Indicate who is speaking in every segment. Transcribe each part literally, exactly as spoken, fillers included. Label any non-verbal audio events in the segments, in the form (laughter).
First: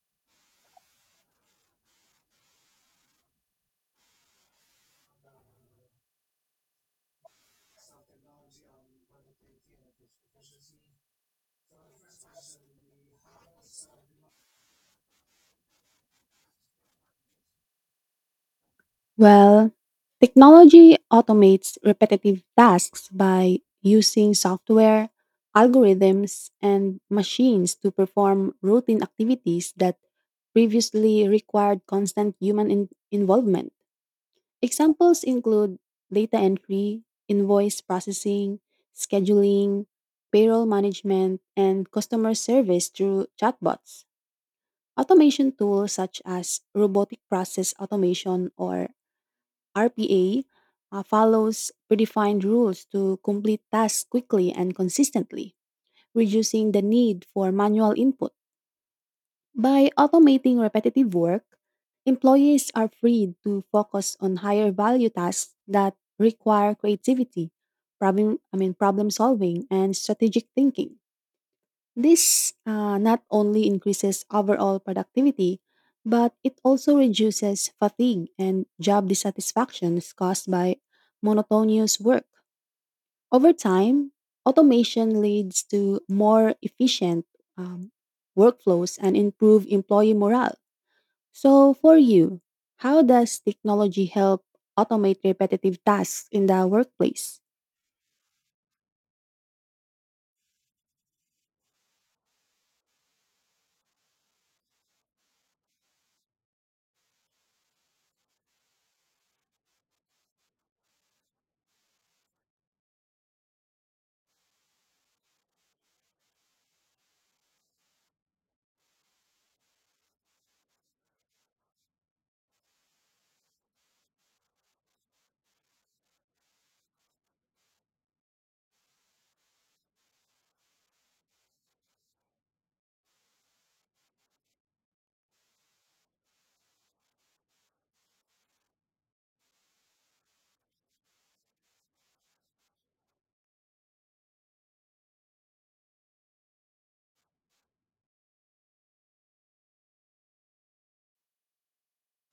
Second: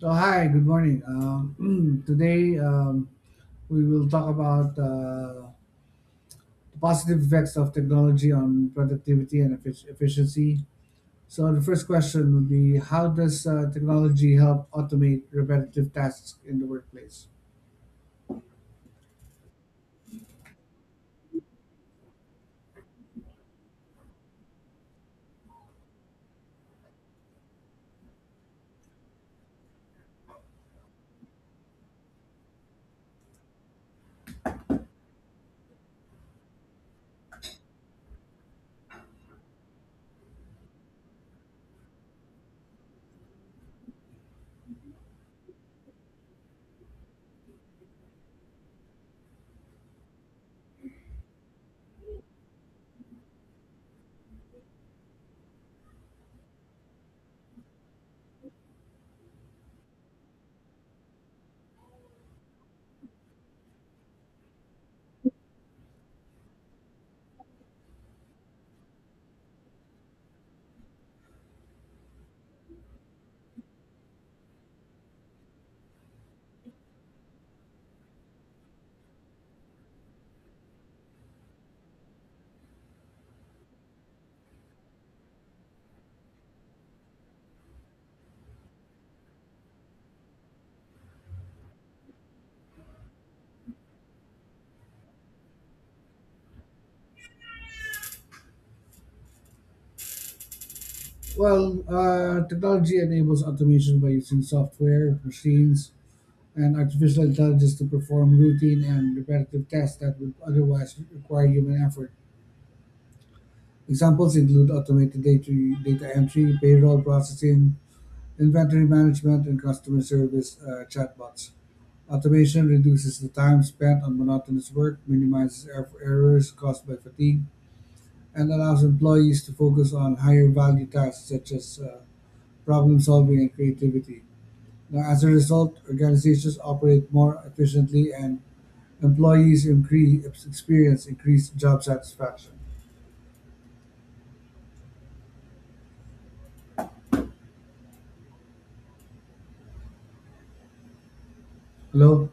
Speaker 1: So hi, good morning. Um, (clears throat) today um, we will talk about uh, the positive effects of technology on productivity and effic- efficiency. So the first question would be, how does uh, technology help automate repetitive tasks in the workplace?
Speaker 2: Well, technology automates repetitive tasks by using software, algorithms, and machines to perform routine activities that previously required constant human in- involvement. Examples include data entry, invoice processing, scheduling, payroll management, and customer service through chatbots. Automation tools such as robotic process automation, or R P A, uh, follows predefined rules to complete tasks quickly and consistently, reducing the need for manual input. By automating repetitive work, employees are freed to focus on higher value tasks that require creativity, problem I mean problem solving, and strategic thinking. This uh, not only increases overall productivity, but it also reduces fatigue and job dissatisfactions caused by monotonous work. Over time, automation leads to more efficient um, workflows and improved employee morale. So, for you, how does technology help automate repetitive tasks in the workplace?
Speaker 1: Well, uh, technology enables automation by using software, machines, and artificial intelligence to perform routine and repetitive tasks that would otherwise require human effort. Examples include automated data data entry, payroll processing, inventory management, and customer service uh, chatbots. Automation reduces the time spent on monotonous work, minimizes er- errors caused by fatigue, and allows employees to focus on higher value tasks such as uh, problem solving and creativity. Now, as a result, organizations operate more efficiently and employees increase, experience increased job satisfaction. Hello?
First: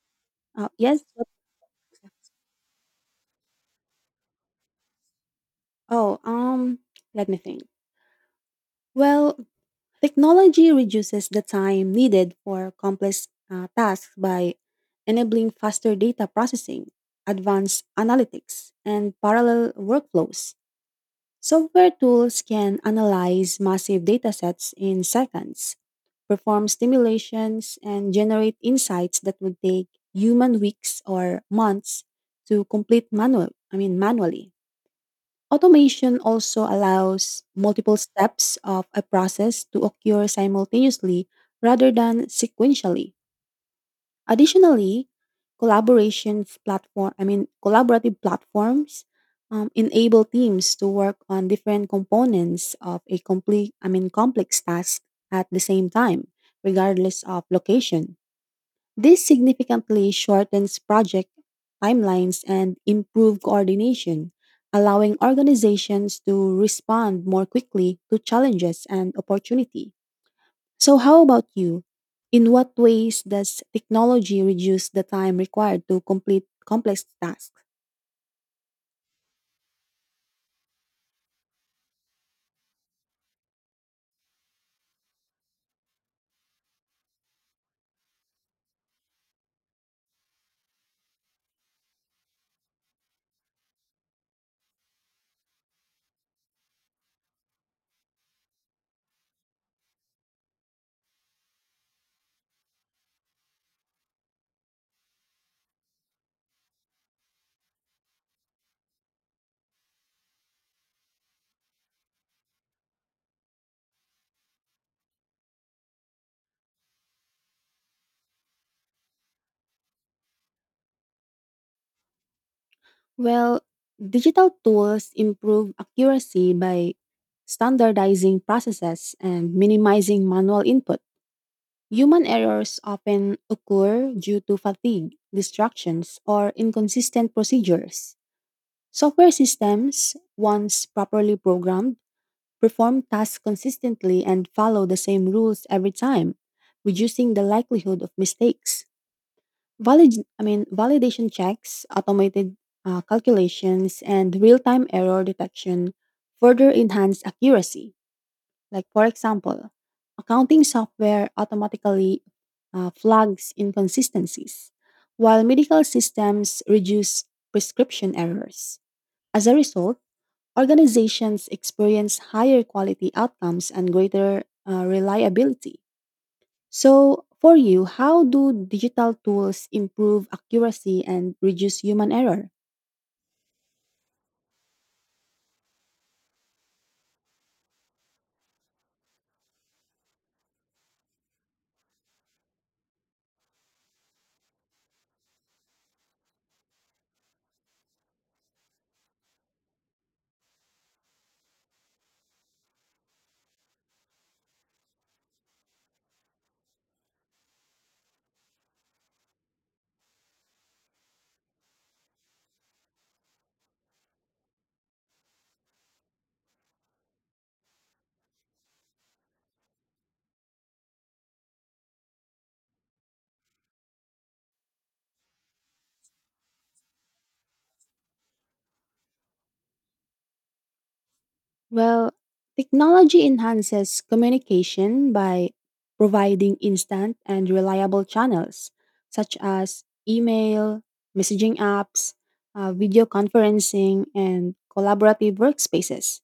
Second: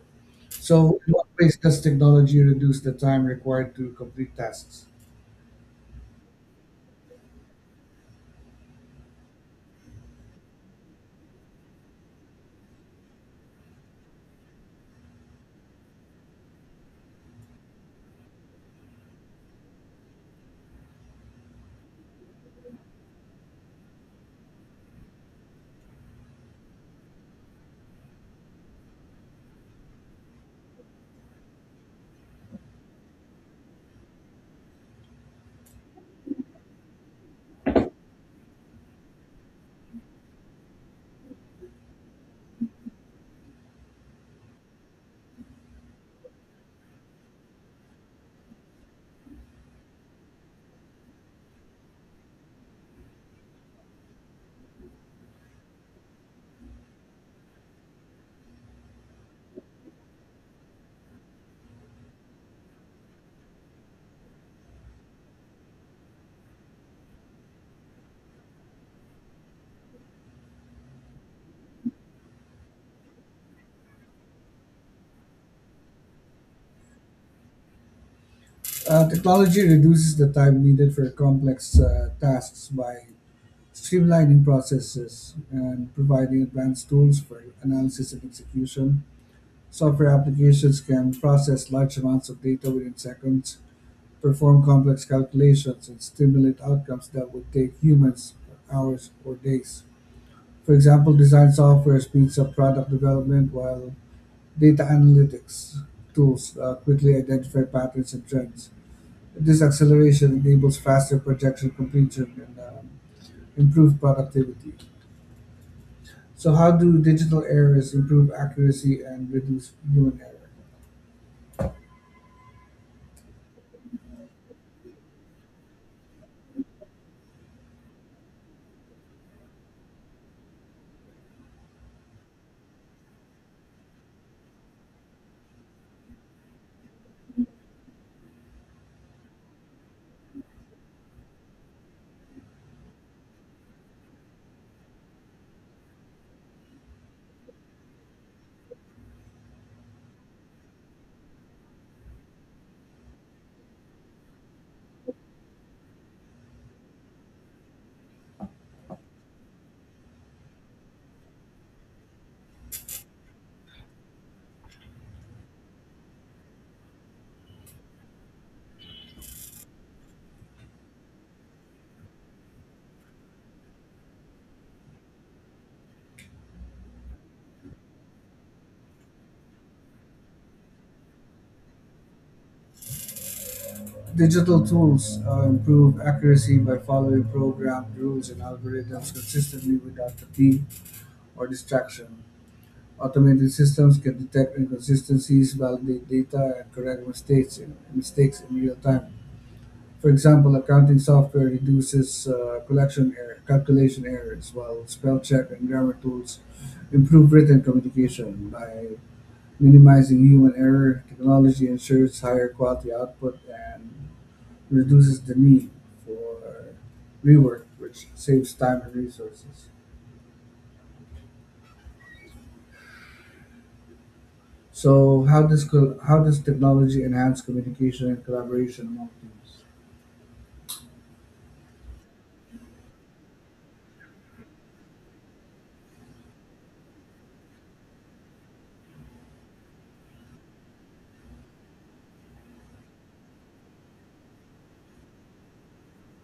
Speaker 2: Uh,
Speaker 1: So,
Speaker 2: yes.
Speaker 1: in what
Speaker 2: what-
Speaker 1: ways does technology reduce the time required to complete tasks?
Speaker 2: Oh, um, let me think. Well, technology reduces the time needed for complex uh, tasks by enabling faster data processing, advanced analytics, and parallel workflows. Software tools can analyze massive datasets in seconds, perform simulations, and generate insights that would take human weeks or months to complete manual, I mean manually. Automation also allows multiple steps of a process to occur simultaneously rather than sequentially. Additionally, collaboration platform, I mean collaborative platforms um, enable teams to work on different components of a complete, I mean complex task at the same time, regardless of location. This significantly shortens project timelines and improve coordination, allowing organizations to respond more quickly to challenges and opportunity. So how about you? In what ways does technology reduce the time required to complete complex tasks?
Speaker 1: Uh, technology reduces the time needed for complex uh, tasks by streamlining processes and providing advanced tools for analysis and execution. Software applications can process large amounts of data within seconds, perform complex calculations, and stimulate outcomes that would take humans hours or days. For example, design software speeds up product development while Data analytics tools uh, quickly identify patterns and trends. This acceleration enables faster projection completion and uh, improved productivity. So, how do digital errors improve accuracy and reduce human error?
Speaker 2: Well, digital tools improve accuracy by standardizing processes and minimizing manual input. Human errors often occur due to fatigue, distractions, or inconsistent procedures. Software systems, once properly programmed, perform tasks consistently and follow the same rules every time, reducing the likelihood of mistakes. Valid, I mean, validation checks, automated uh, calculations, and real-time error detection further enhance accuracy. Like, for example, accounting software automatically uh, flags inconsistencies, while medical systems reduce prescription errors. As a result, organizations experience higher quality outcomes and greater uh, reliability. So, for you, how do digital tools improve accuracy and reduce human error?
Speaker 1: Digital tools uh, improve accuracy by following programmed rules and algorithms consistently without fatigue or distraction. Automated systems can detect inconsistencies, validate data, and correct mistakes in, mistakes in real time. For example, accounting software reduces uh, collection error, calculation errors, while spell check and grammar tools improve written communication by minimizing human error. Technology ensures higher quality output and reduces the need for rework, which saves time and resources. So, how does col- how does technology enhance communication and collaboration among teams?
Speaker 2: Well, technology enhances communication by providing instant and reliable channels such as email, messaging apps, uh, video conferencing, and collaborative workspaces.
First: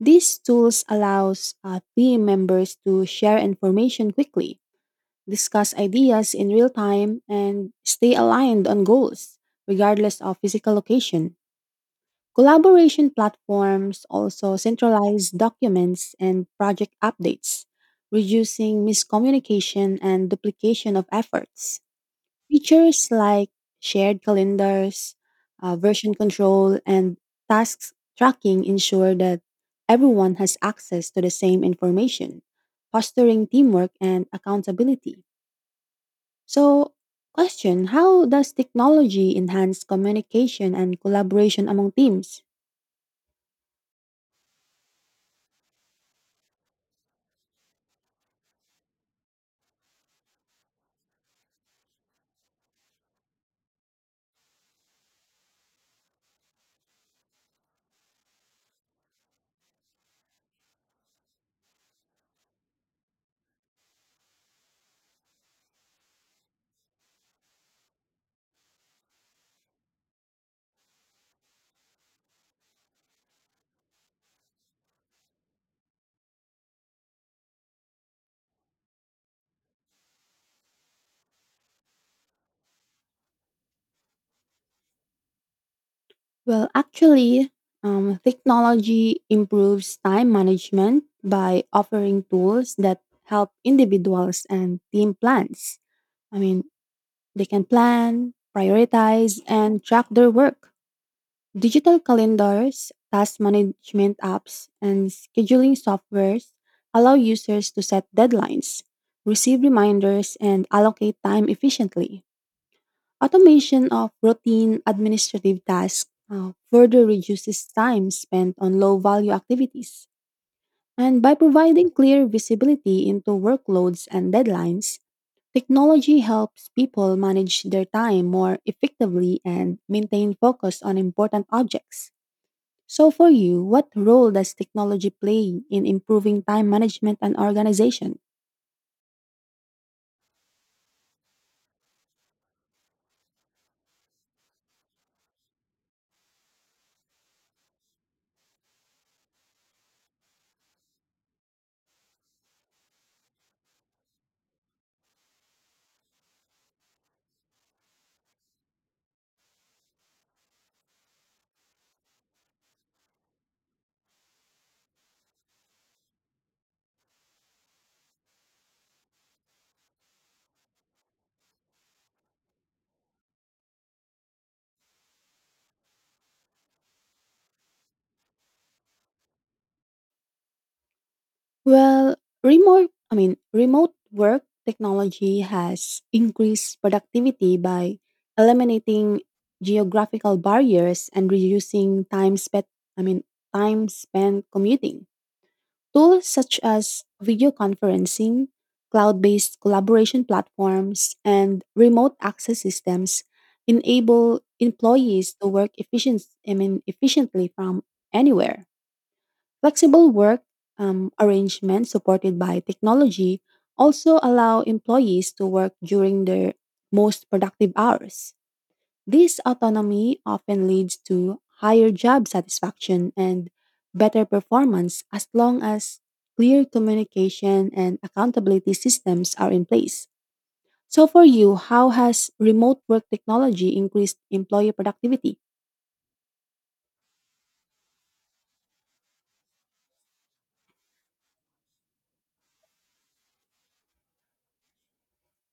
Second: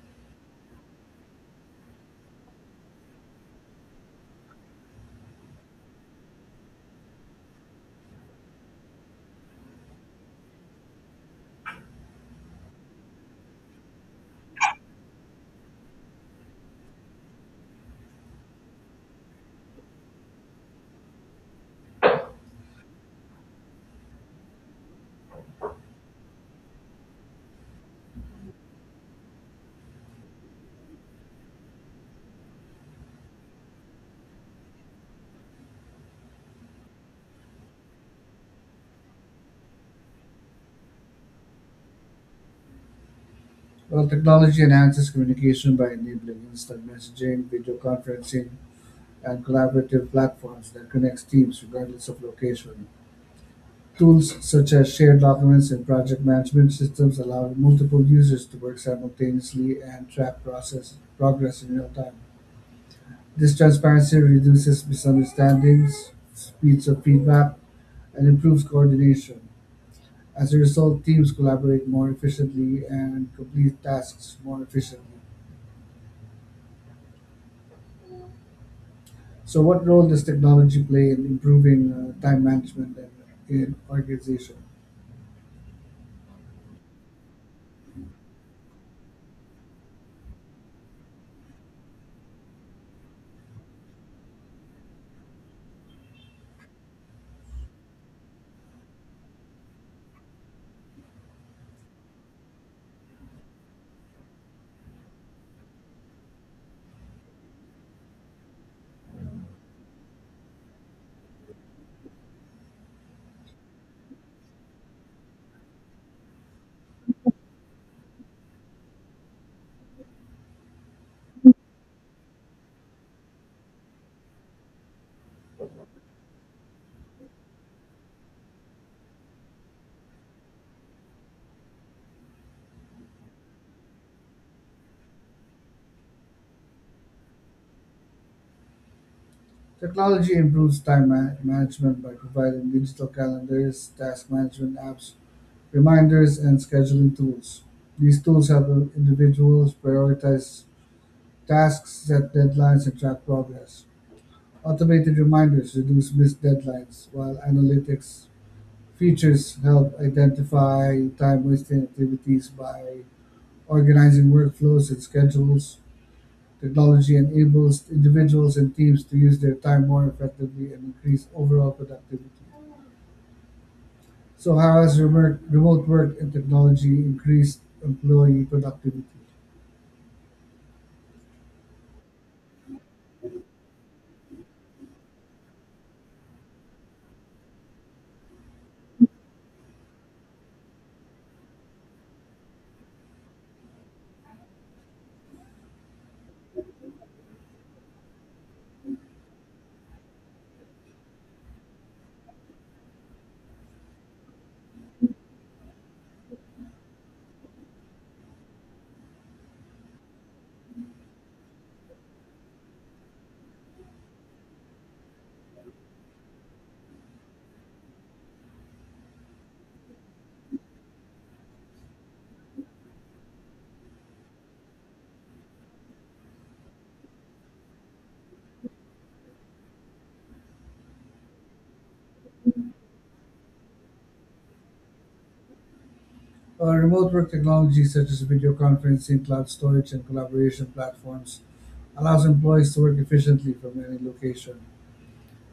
Speaker 2: These tools allows uh, team members to share information quickly, discuss ideas in real time, and stay aligned on goals regardless of physical location. Collaboration platforms also centralize documents and project updates, reducing miscommunication and duplication of efforts. Features like shared calendars, uh, version control, and tasks tracking ensure that everyone has access to the same information, fostering teamwork and accountability. So, question: how does technology enhance communication and collaboration among teams?
Speaker 1: Well, technology enhances communication by enabling instant messaging, video conferencing, and collaborative platforms that connects teams regardless of location. Tools such as shared documents and project management systems allow multiple users to work simultaneously and track process progress in real time. This transparency reduces misunderstandings, speeds up feedback, and improves coordination. As a result, teams collaborate more efficiently and complete tasks more efficiently. So, what role does technology play in improving uh, time management and in organization?
Speaker 2: Well, actually, um, technology improves time management by offering tools that help individuals and team plans. I mean, they can plan, prioritize, and track their work. Digital calendars, task management apps, and scheduling softwares allow users to set deadlines, receive reminders, and allocate time efficiently. Automation of routine administrative tasks uh, further reduces time spent on low value activities. And by providing clear visibility into workloads and deadlines, technology helps people manage their time more effectively and maintain focus on important objects. So, for you, what role does technology play in improving time management and organization?
Speaker 1: Technology improves time ma- management by providing digital calendars, task management apps, reminders, and scheduling tools. These tools help individuals prioritize tasks, set deadlines, and track progress. Automated reminders reduce missed deadlines, while analytics features help identify time wasting activities by organizing workflows and schedules. Technology enables individuals and teams to use their time more effectively and increase overall productivity. So, how has remote, remote work and technology increased employee productivity?
Speaker 2: Well, remote, I mean, remote work technology has increased productivity by eliminating geographical barriers and reducing time spent, I mean, time spent commuting. Tools such as video conferencing, cloud-based collaboration platforms, and remote access systems enable employees to work efficient, I mean, efficiently from anywhere. Flexible work um, arrangements supported by technology also allow employees to work during their most productive hours. This autonomy often leads to higher job satisfaction and better performance as long as clear communication and accountability systems are in place. So, for you, how has remote work technology increased employee productivity?
Speaker 1: Uh, remote work technology such as video conferencing, cloud storage, and collaboration platforms allows employees to work efficiently from any location.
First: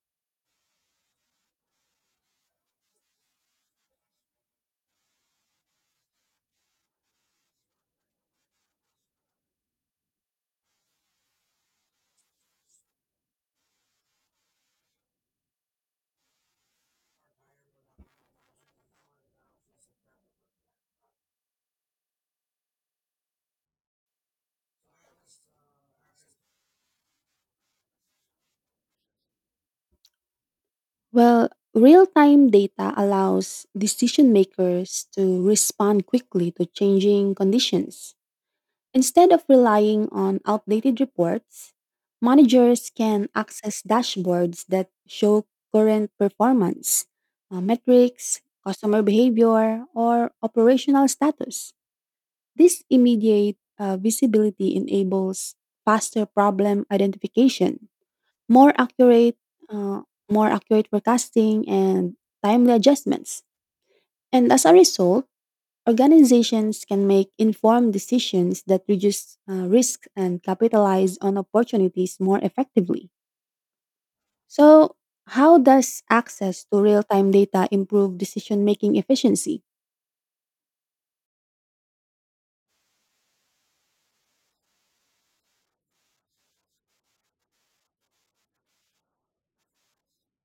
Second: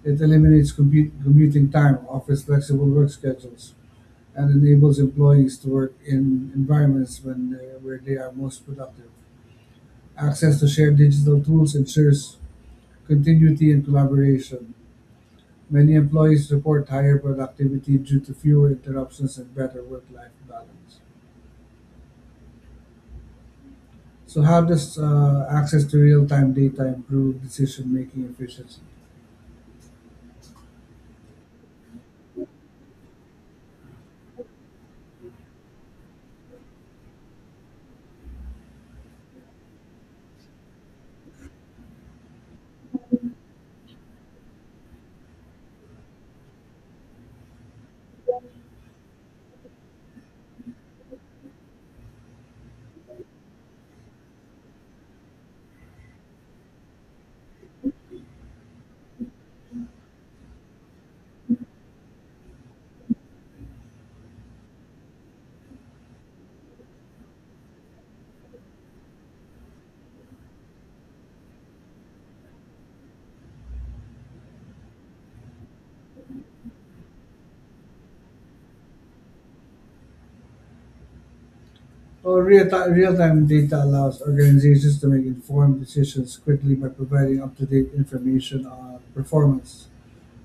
Speaker 1: It eliminates compu- commuting time, offers flexible work schedules, and enables employees to work in environments when they, where they are most productive. Access to shared digital tools ensures continuity and collaboration. Many employees report higher productivity due to fewer interruptions and better work-life balance. So, how does uh, access to real-time data improve decision-making efficiency?
Speaker 2: Well, real time data allows decision makers to respond quickly to changing conditions. Instead of relying on outdated reports, managers can access dashboards that show current performance, uh, metrics, customer behavior, or operational status. This immediate uh, visibility enables faster problem identification, more accurate, uh, more accurate forecasting, and timely adjustments. And as a result, organizations can make informed decisions that reduce uh, risk and capitalize on opportunities more effectively. So, how does access to real time data improve decision making efficiency?
Speaker 1: Well, real-time, real-time data allows organizations to make informed decisions quickly by providing up-to-date information on performance,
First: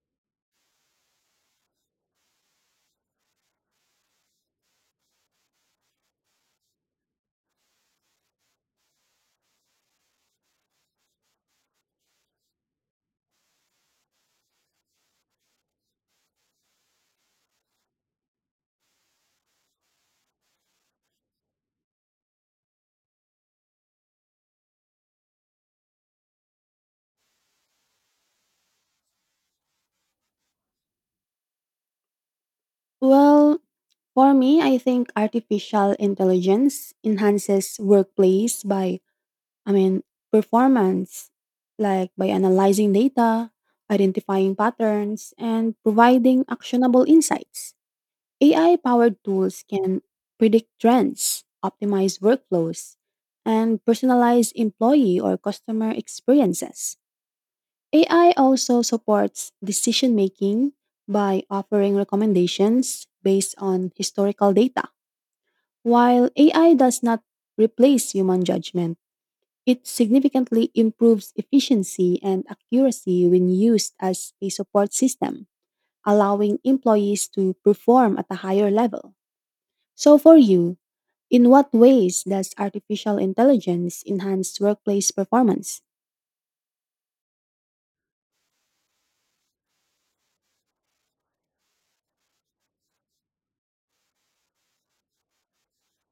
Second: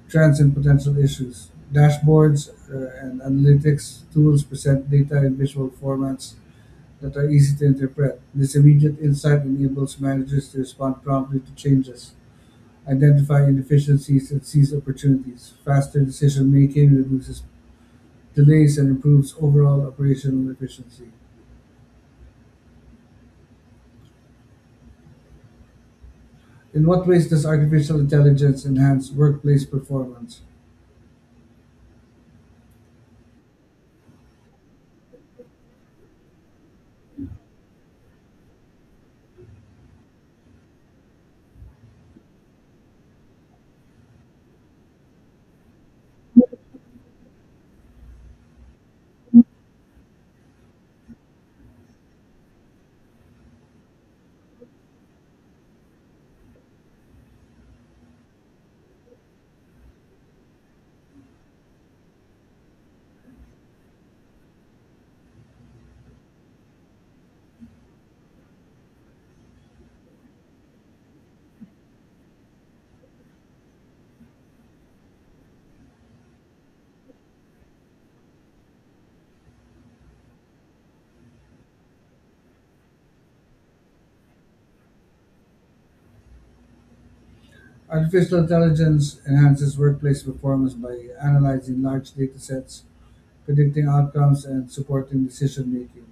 Speaker 1: trends, and potential issues. Dashboards uh, and analytics tools present data in visual formats that are easy to interpret. This immediate insight enables managers to respond promptly to changes, identify inefficiencies, and seize opportunities. Faster decision making reduces delays and improves overall operational efficiency. In what ways does artificial intelligence enhance workplace performance?
Speaker 2: Well, for me, I think artificial intelligence enhances workplace by I mean, performance, like by analyzing data, identifying patterns, and providing actionable insights. A I powered tools can predict trends, optimize workflows, and personalize employee or customer experiences. A I also supports decision making by offering recommendations based on historical data. While A I does not replace human judgment, it significantly improves efficiency and accuracy when used as a support system, allowing employees to perform at a higher level. So, for you, in what ways does artificial intelligence enhance workplace performance?
Speaker 1: Artificial intelligence enhances workplace performance by analyzing large data sets, predicting outcomes, and supporting decision making.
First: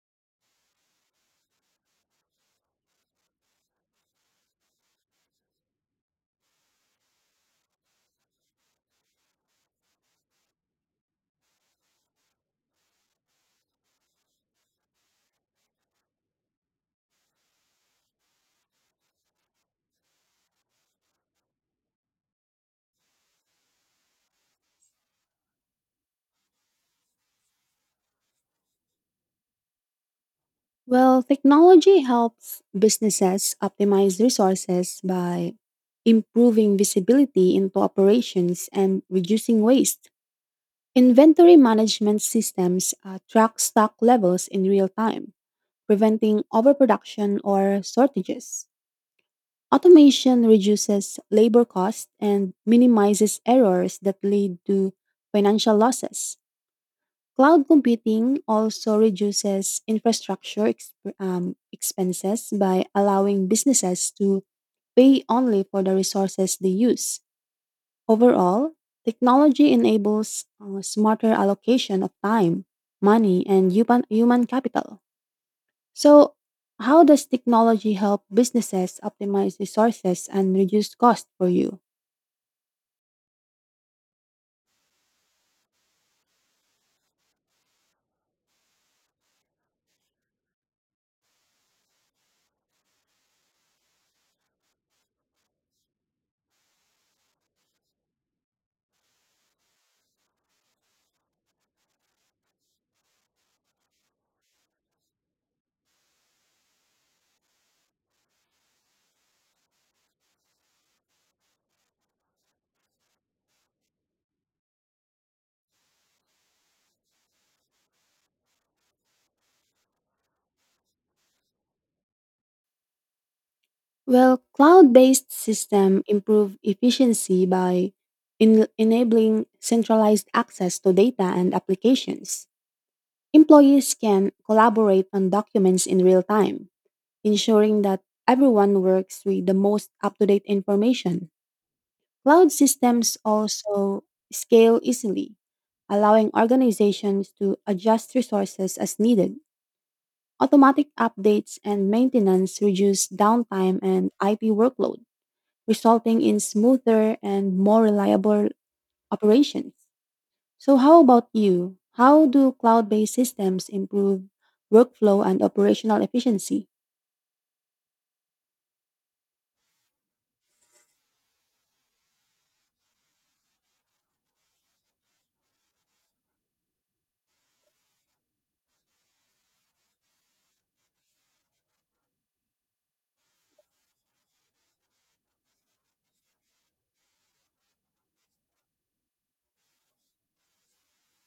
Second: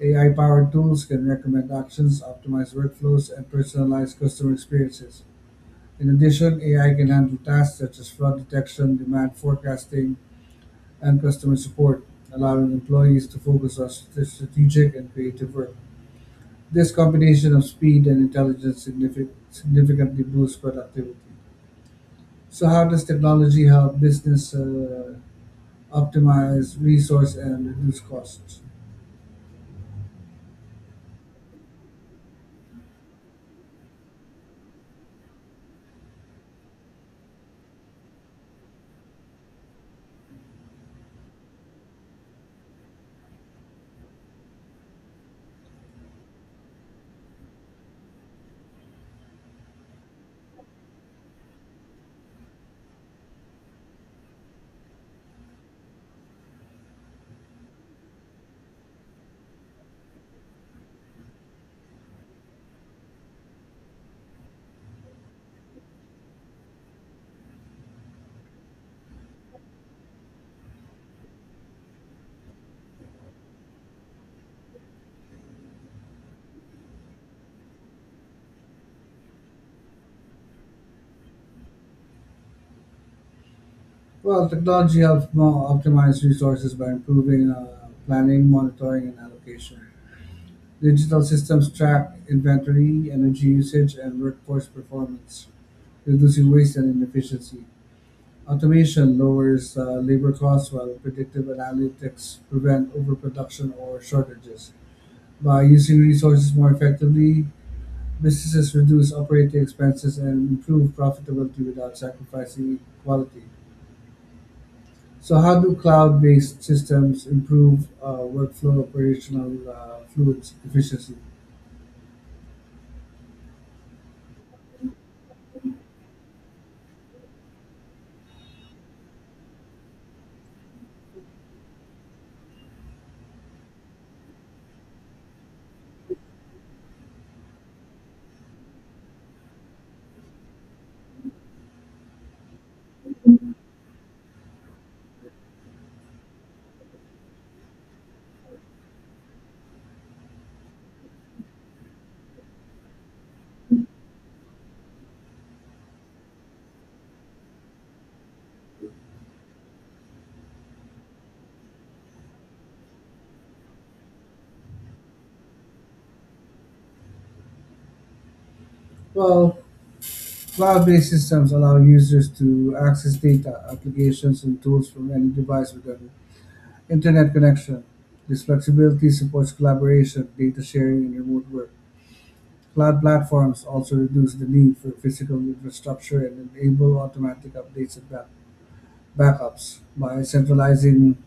Speaker 1: A I powered tools can recommend actions, optimize workflows, and personalize customer experiences. In addition, A I can handle tasks such as fraud detection, demand forecasting, and customer support, allowing employees to focus on strate- strategic and creative work. This combination of speed and intelligence signifi- significantly boosts productivity. So, how does technology help business uh, optimize resource and reduce costs?
Speaker 2: Well, technology helps businesses optimize resources by improving visibility into operations and reducing waste. Inventory management systems uh, track stock levels in real time, preventing overproduction or shortages. Automation reduces labor costs and minimizes errors that lead to financial losses. Cloud computing also reduces infrastructure exp- um, expenses by allowing businesses to pay only for the resources they use. Overall, technology enables uh, smarter allocation of time, money, and human human capital. So, how does technology help businesses optimize resources and reduce cost for you?
Speaker 1: Well, technology helps mo- optimize resources by improving uh, planning, monitoring, and allocation. Digital systems track inventory, energy usage, and workforce performance, reducing waste and inefficiency. Automation lowers uh, labor costs while predictive analytics prevent overproduction or shortages. By using resources more effectively, businesses reduce operating expenses and improve profitability without sacrificing quality. So how do cloud-based systems improve uh, workflow operational uh, fluid efficiency?
Speaker 2: Well, cloud-based system improve efficiency by en- enabling centralized access to data and applications. Employees can collaborate on documents in real time, ensuring that everyone works with the most up-to-date information. Cloud systems also scale easily, allowing organizations to adjust resources as needed. Automatic updates and maintenance reduce downtime and I P workload, resulting in smoother and more reliable operations. So, how about you? How do cloud based systems improve workflow and operational efficiency?
Speaker 1: Well, cloud-based systems allow users to access data, applications, and tools from any device with an internet connection. This flexibility supports collaboration, data sharing, and remote work. Cloud platforms also reduce the need for physical infrastructure and enable automatic updates and back- backups by centralizing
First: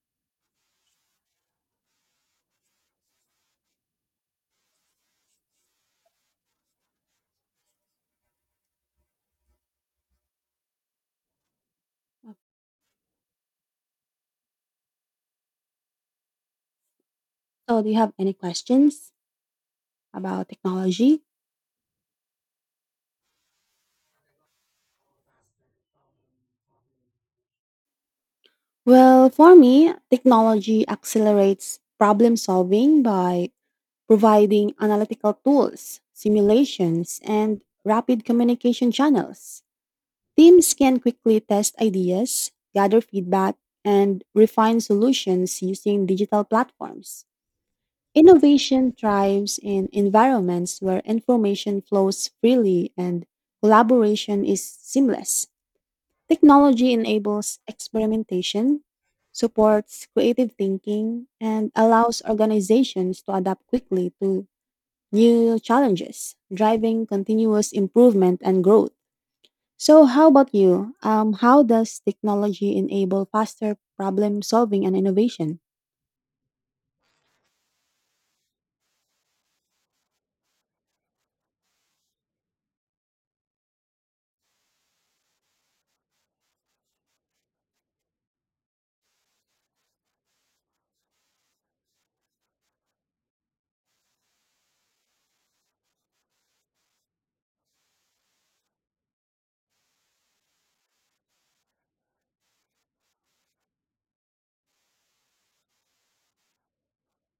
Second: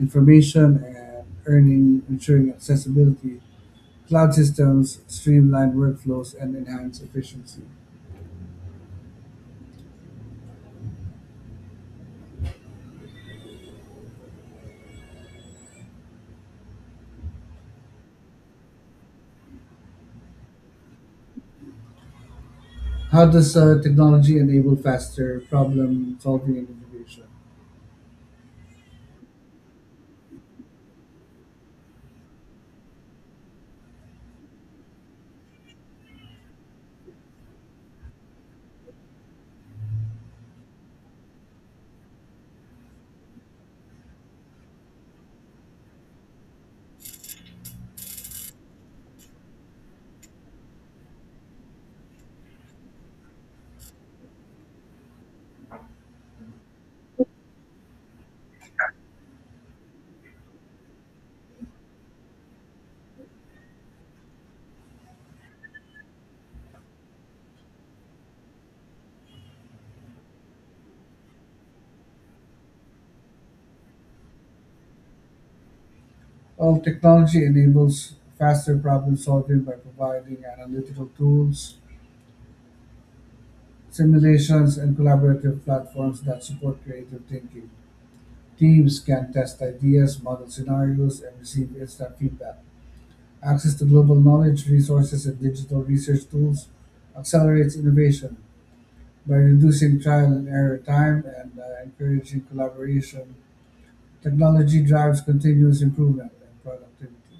Speaker 1: information and earning ensuring accessibility. Cloud systems streamline workflows and enhance efficiency.
Speaker 2: So, do you have any questions about technology?
Speaker 1: How does uh, technology enable faster problem solving and innovation?
Speaker 2: Well, for me, technology accelerates problem solving by providing analytical tools, simulations, and rapid communication channels. Teams can quickly test ideas, gather feedback, and refine solutions using digital platforms. Innovation thrives in environments where information flows freely and collaboration is seamless. Technology enables experimentation, supports creative thinking, and allows organizations to adapt quickly to new challenges, driving continuous improvement and growth. So, how about you? Um, how does technology enable faster problem solving and innovation?
Speaker 1: Well, technology enables faster problem solving by providing analytical tools, simulations, and collaborative platforms that support creative thinking. Teams can test ideas, model scenarios, and receive instant feedback. Access to global knowledge, resources, and digital research tools accelerates innovation. By reducing trial and error time and uh, encouraging collaboration, technology drives continuous improvement and productivity.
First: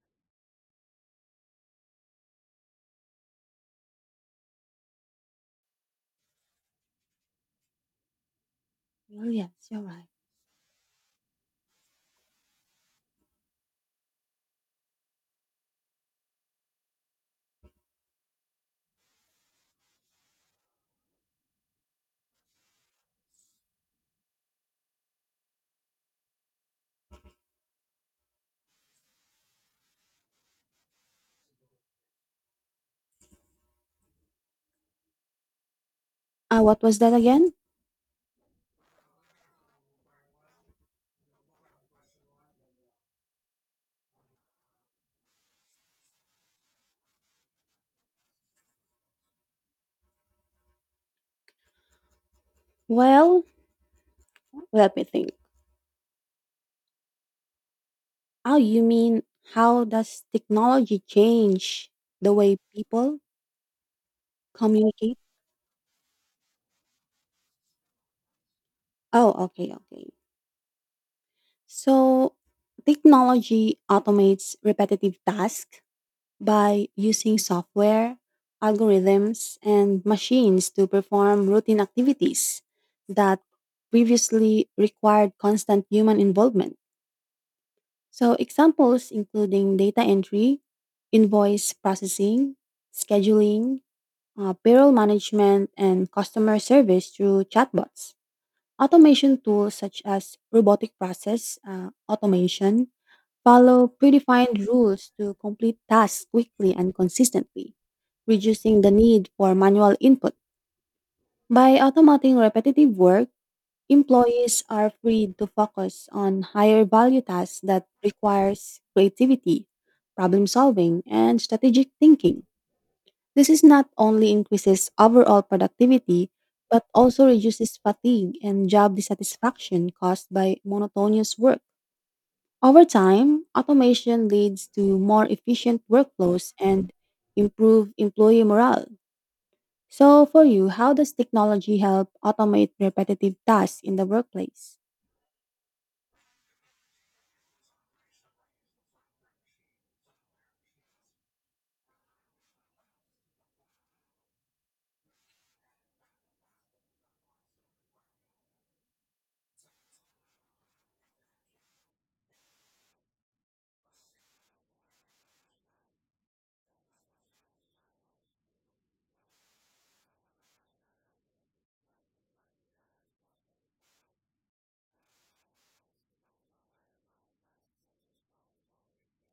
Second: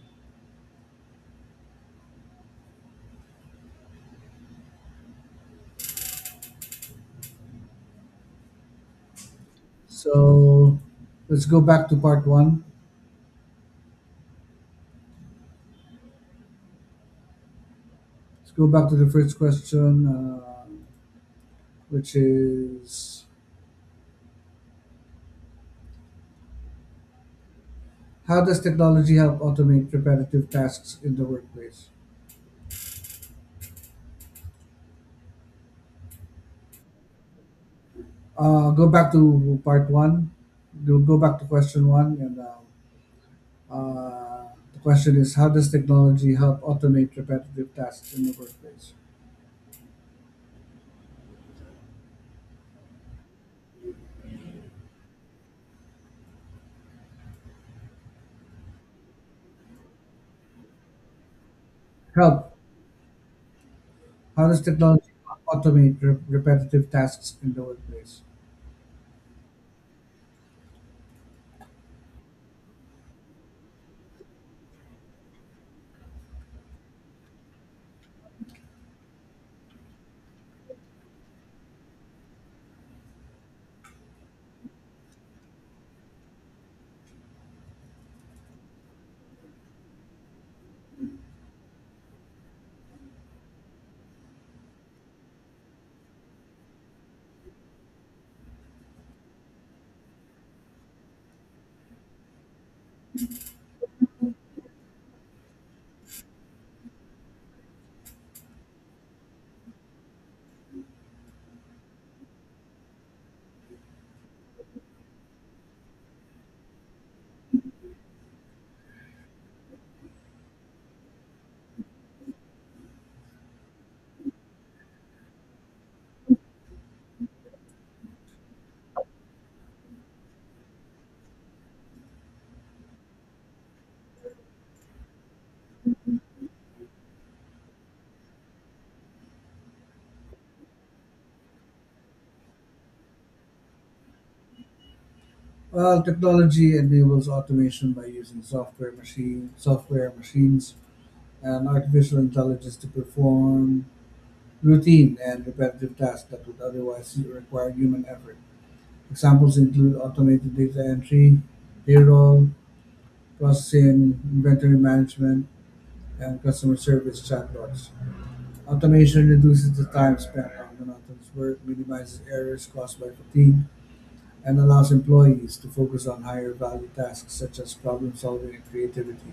Speaker 2: Well, yes, you're right.
Speaker 1: So let's go back to part one. Let's go back to the first question, uh, which is how does technology help automate repetitive tasks in the workplace?
Speaker 2: Uh, what was that again?
Speaker 1: Uh, go back to part one. Go go back to question one, and um, uh, the question is how does technology help automate repetitive tasks in the workplace?
Speaker 2: Well, let me think. Oh, you mean how does technology change the
Speaker 1: Help
Speaker 2: way people
Speaker 1: How does technology
Speaker 2: communicate?
Speaker 1: automate re- repetitive tasks in the workplace?
Speaker 2: Oh, okay, okay. So, technology automates repetitive tasks by using software, algorithms, and machines to perform routine activities that previously required constant human involvement. So, examples including data entry, invoice processing, scheduling, uh, payroll management, and customer service through chatbots. Automation tools such as robotic process uh, automation follow predefined rules to complete tasks quickly and consistently, reducing the need for manual input. By automating repetitive work, employees are free to focus on higher value tasks that requires creativity, problem solving, and strategic thinking. This is not only increases overall productivity, but also reduces fatigue and job dissatisfaction caused by monotonous work. Over time, automation leads to more efficient workflows and improve employee morale. So, for you, how does technology help automate repetitive tasks in the workplace?
Speaker 1: Well, technology enables automation by using software machine, software machines, and artificial intelligence to perform routine and repetitive tasks that would otherwise require human effort. Examples include automated data entry, payroll, processing, inventory management, and customer service chatbots. Automation reduces the time spent on monotonous work, minimizes errors caused by fatigue, and allows employees to focus on higher value tasks such as problem solving and creativity.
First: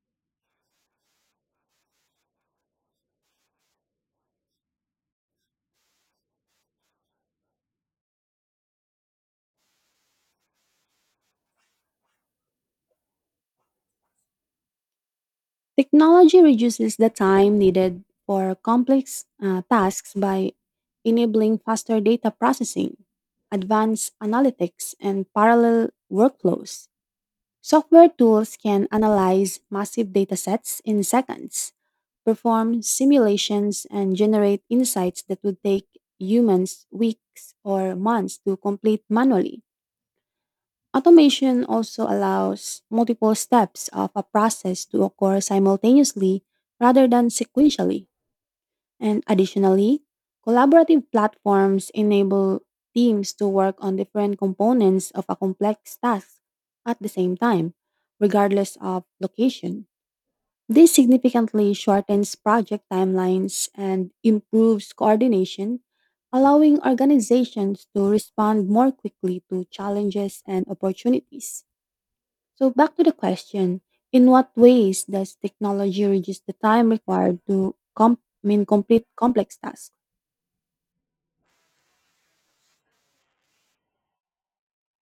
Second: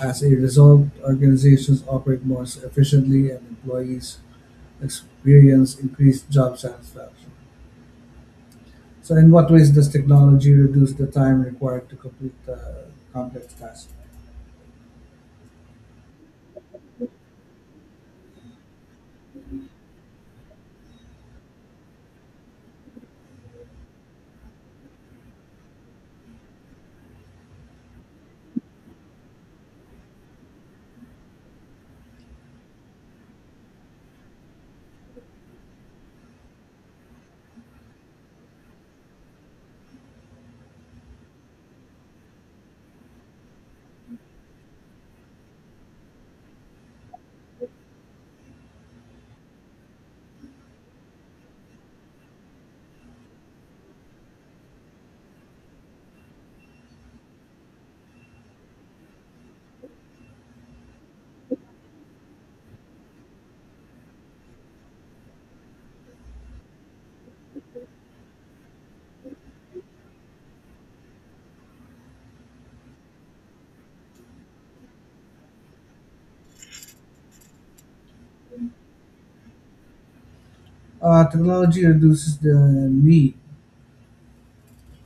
Speaker 1: As a result, organizations operate more efficiently and employees experience increased job satisfaction. So, in what ways does technology reduce the time required to complete uh, complex tasks?
Speaker 2: Technology reduces the time needed for complex uh, tasks by enabling faster data processing, advanced analytics, and parallel workflows. Software tools can analyze massive datasets in seconds, perform simulations, and generate insights that would take humans weeks or months to complete manually. Automation also allows multiple steps of a process to occur simultaneously rather than sequentially. And additionally, collaborative platforms enable teams to work on different components of a complex task at the same time, regardless of location. This significantly shortens project timelines and improves coordination, allowing organizations to respond more quickly to challenges and opportunities. So, back to the question: in what ways does technology reduce the time required to com- I mean, complete complex tasks?
Speaker 1: Uh, technology reduces the need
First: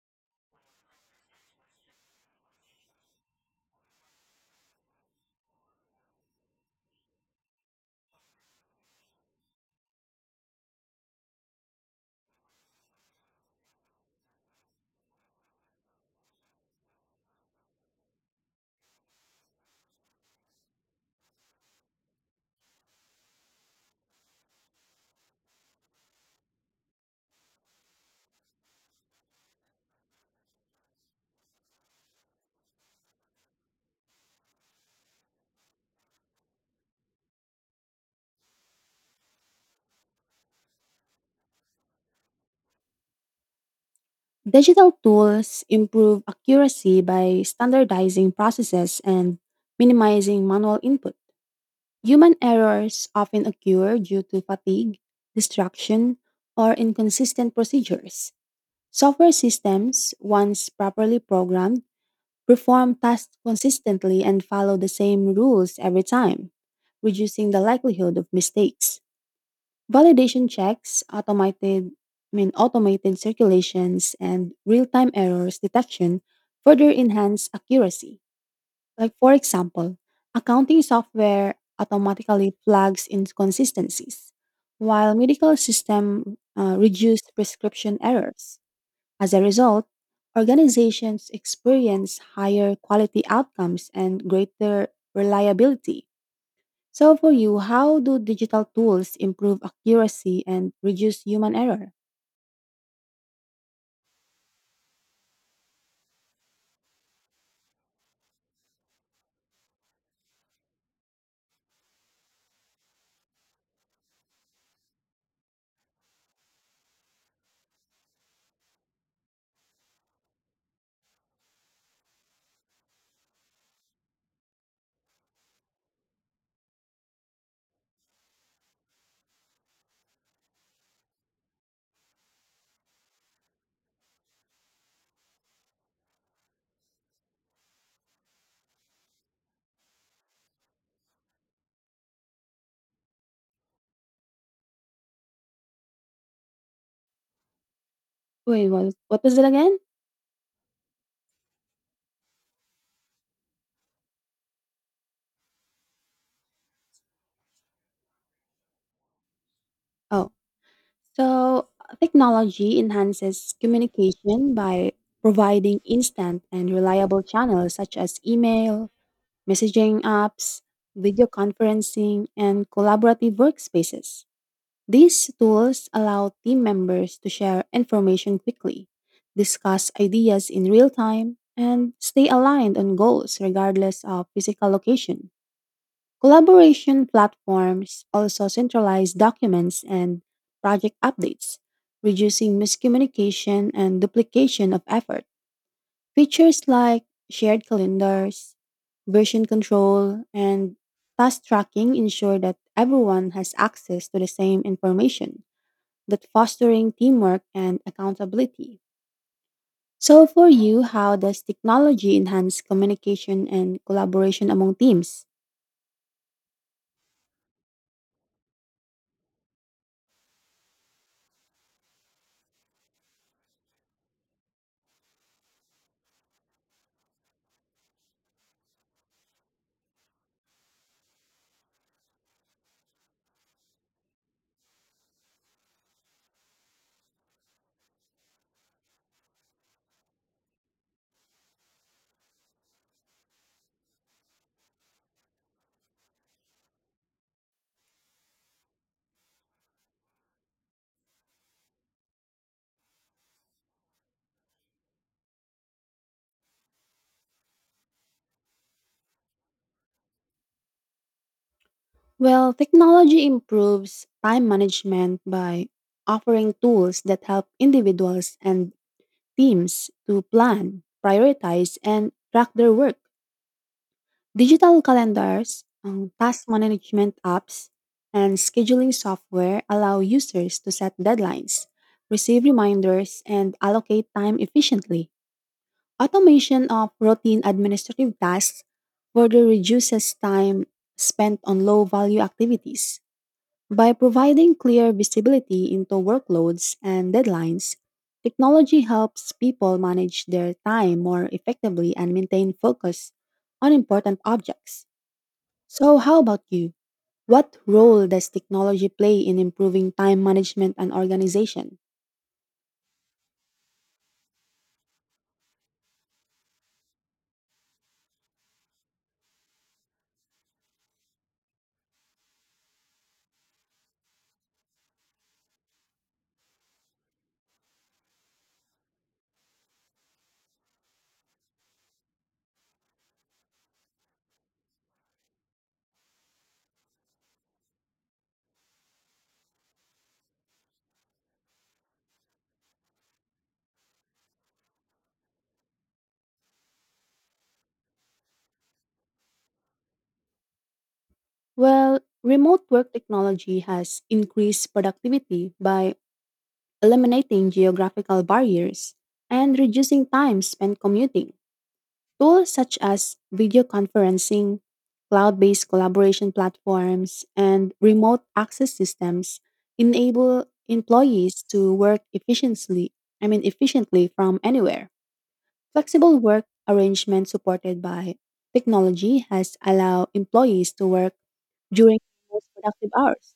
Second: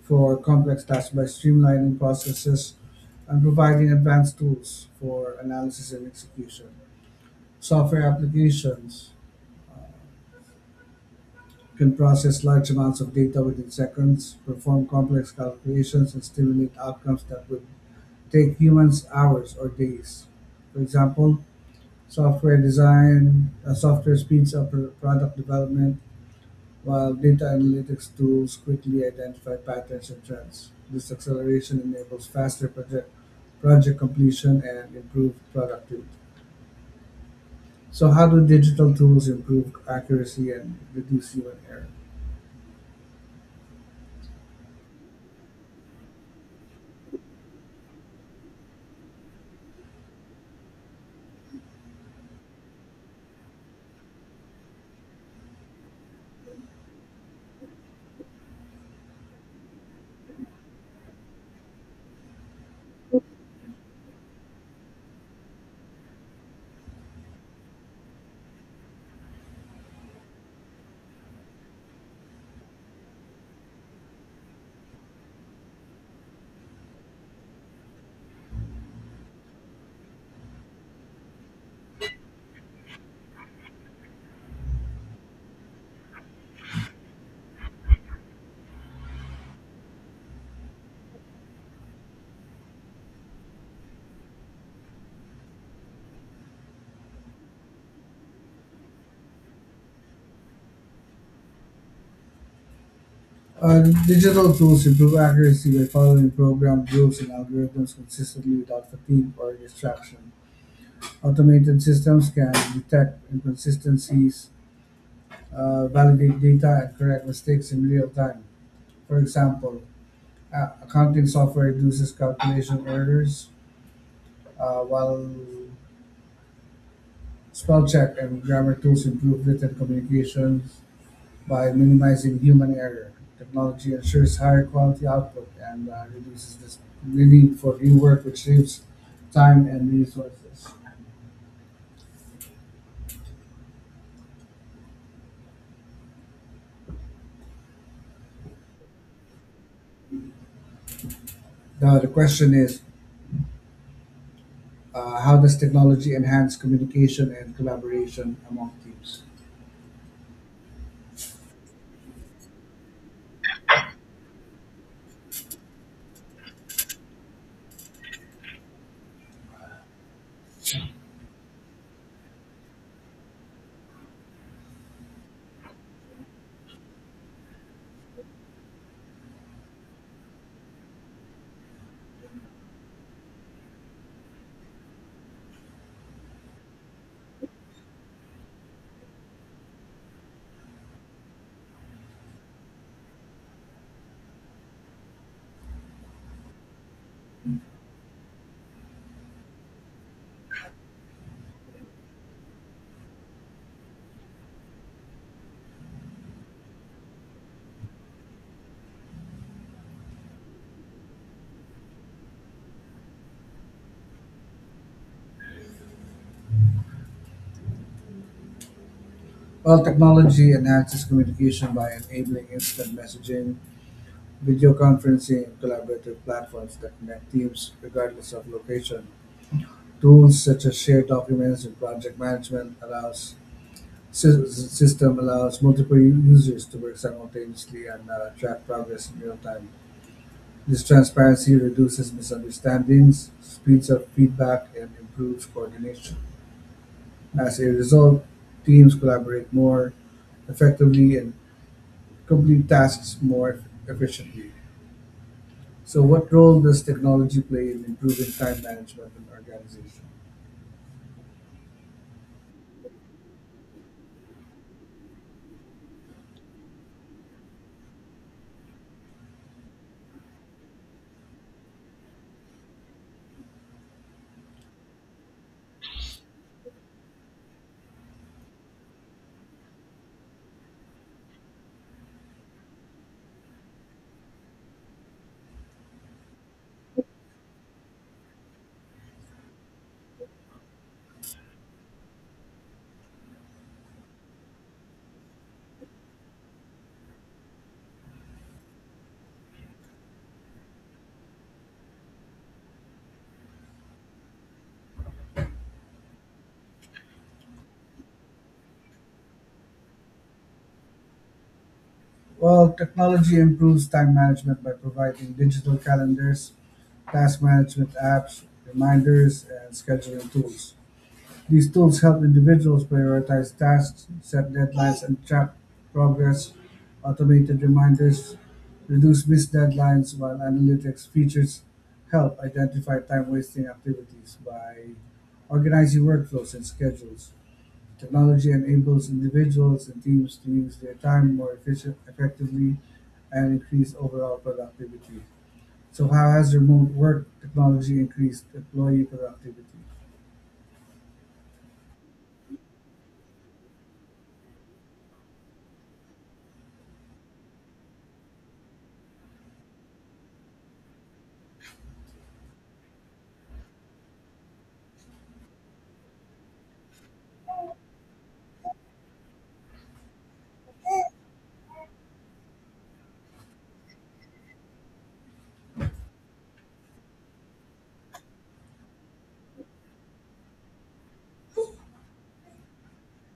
Speaker 1: for complex tasks by streamlining processes and providing advanced tools for analysis and execution. Software applications uh, can process large amounts of data within seconds, perform complex calculations, and stimulate outcomes that would take humans hours or days. For example, software design, uh, software speeds up pro- product development, while data analytics tools quickly identify patterns and trends. This acceleration enables faster project, project completion and improved productivity. So, how do digital tools improve accuracy and reduce human error?
Speaker 2: Digital tools improve accuracy by standardizing processes and minimizing manual input. Human errors often occur due to fatigue, distraction, or inconsistent procedures. Software systems, once properly programmed, perform tasks consistently and follow the same rules every time, reducing the likelihood of mistakes. Validation checks, automated, I mean, automated circulations, and real-time errors detection further enhance accuracy. Like for example, accounting software automatically flags inconsistencies, while medical system uh, reduce prescription errors. As a result, organizations experience higher quality outcomes and greater reliability. So, for you, how do digital tools improve accuracy and reduce human error?
Speaker 1: Uh, digital tools improve accuracy by following programmed rules and algorithms consistently without fatigue or distraction. Automated systems can detect inconsistencies, uh, validate data, and correct mistakes in real time. For example, a- accounting software reduces calculation errors, uh, while spell check and grammar tools improve written communication. By minimizing human error, technology ensures higher quality output and uh, reduces this, the need for rework, which saves time and resources.
Speaker 2: Wait, what, what was it again?
Speaker 1: Now, the question is uh, how does technology enhance communication and collaboration among teams?
Speaker 2: Oh, so uh, technology enhances communication by providing instant and reliable channels such as email, messaging apps, video conferencing, and collaborative workspaces. These tools allow team members to share information quickly, discuss ideas in real time, and stay aligned on goals regardless of physical location. Collaboration platforms also centralize documents and project updates, reducing miscommunication and duplication of effort. Features like shared calendars, version control, and task tracking ensure that everyone has access to the same information that fostering teamwork and accountability. So, for you, how does technology enhance communication and collaboration among teams?
Speaker 1: Well, technology enhances communication by enabling instant messaging, video conferencing, and collaborative platforms that connect teams regardless of location. Tools such as shared documents and project management allows Sys- system allows multiple u- users to work simultaneously and uh, track progress in real time. This transparency reduces misunderstandings, speeds up feedback, and improves coordination. As a result, teams collaborate more effectively and complete tasks more efficiently. So, what role does technology play in improving time management in organizations?
Speaker 2: Well, technology improves time management by offering tools that help individuals and teams to plan, prioritize, and track their work. Digital calendars, um, task management apps, and scheduling software allow users to set deadlines, receive reminders, and allocate time efficiently. Automation of routine administrative tasks further reduces time spent on low value activities. By providing clear visibility into workloads and deadlines, technology helps people manage their time more effectively and maintain focus on important objects. So, how about you? What role does technology play in improving time management and organization?
Speaker 1: Well, technology improves time management by providing digital calendars, task management apps, reminders, and scheduling tools. These tools help individuals prioritize tasks, set deadlines, and track progress. Automated reminders reduce missed deadlines, while analytics features help identify time wasting activities by organizing workflows and schedules. Technology enables individuals and teams to use their time more efficient, effectively and increase overall productivity. So, how has remote work technology increased employee productivity?
Speaker 2: Well, remote work technology has increased productivity by eliminating geographical barriers and reducing time spent commuting. Tools such as video conferencing, cloud based collaboration platforms, and remote access systems enable employees to work efficiently, I mean, efficiently from anywhere. Flexible work arrangements supported by technology has allowed employees to work during their most productive hours.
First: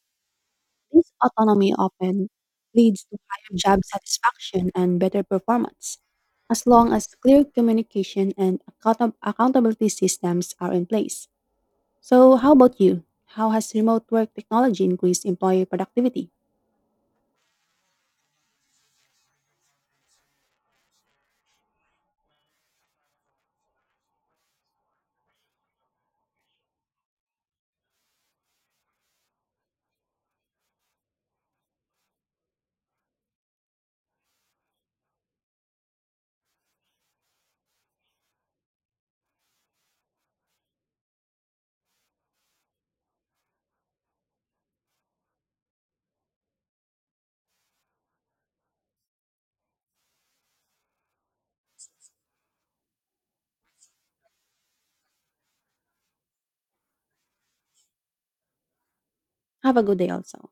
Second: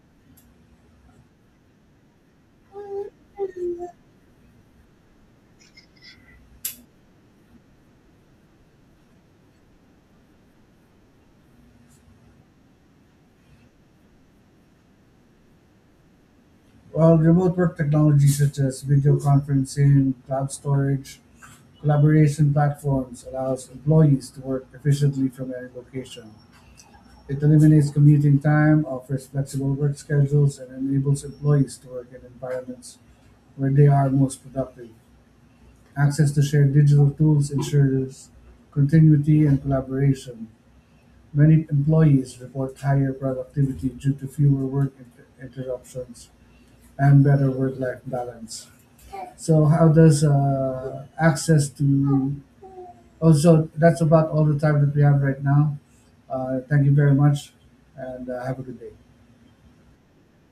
Speaker 2: This autonomy often leads to higher job satisfaction and better performance, as long as clear communication and account- accountability systems are in place. So, how about you? How has remote work technology increased employee productivity?
Speaker 1: Well, remote work technology such as video conferencing, cloud storage, collaboration platforms allows employees to work efficiently from any location. It eliminates commuting time, offers flexible work schedules, and enables employees to work in environments where they are most productive. Access to shared digital tools ensures continuity and collaboration. Many employees report higher productivity due to fewer work inter- interruptions and better work-life balance. So, how does uh, access to also that's about all the time that we have right now. Uh, thank you very much, and uh, have a good day.
Speaker 2: Have a good day also.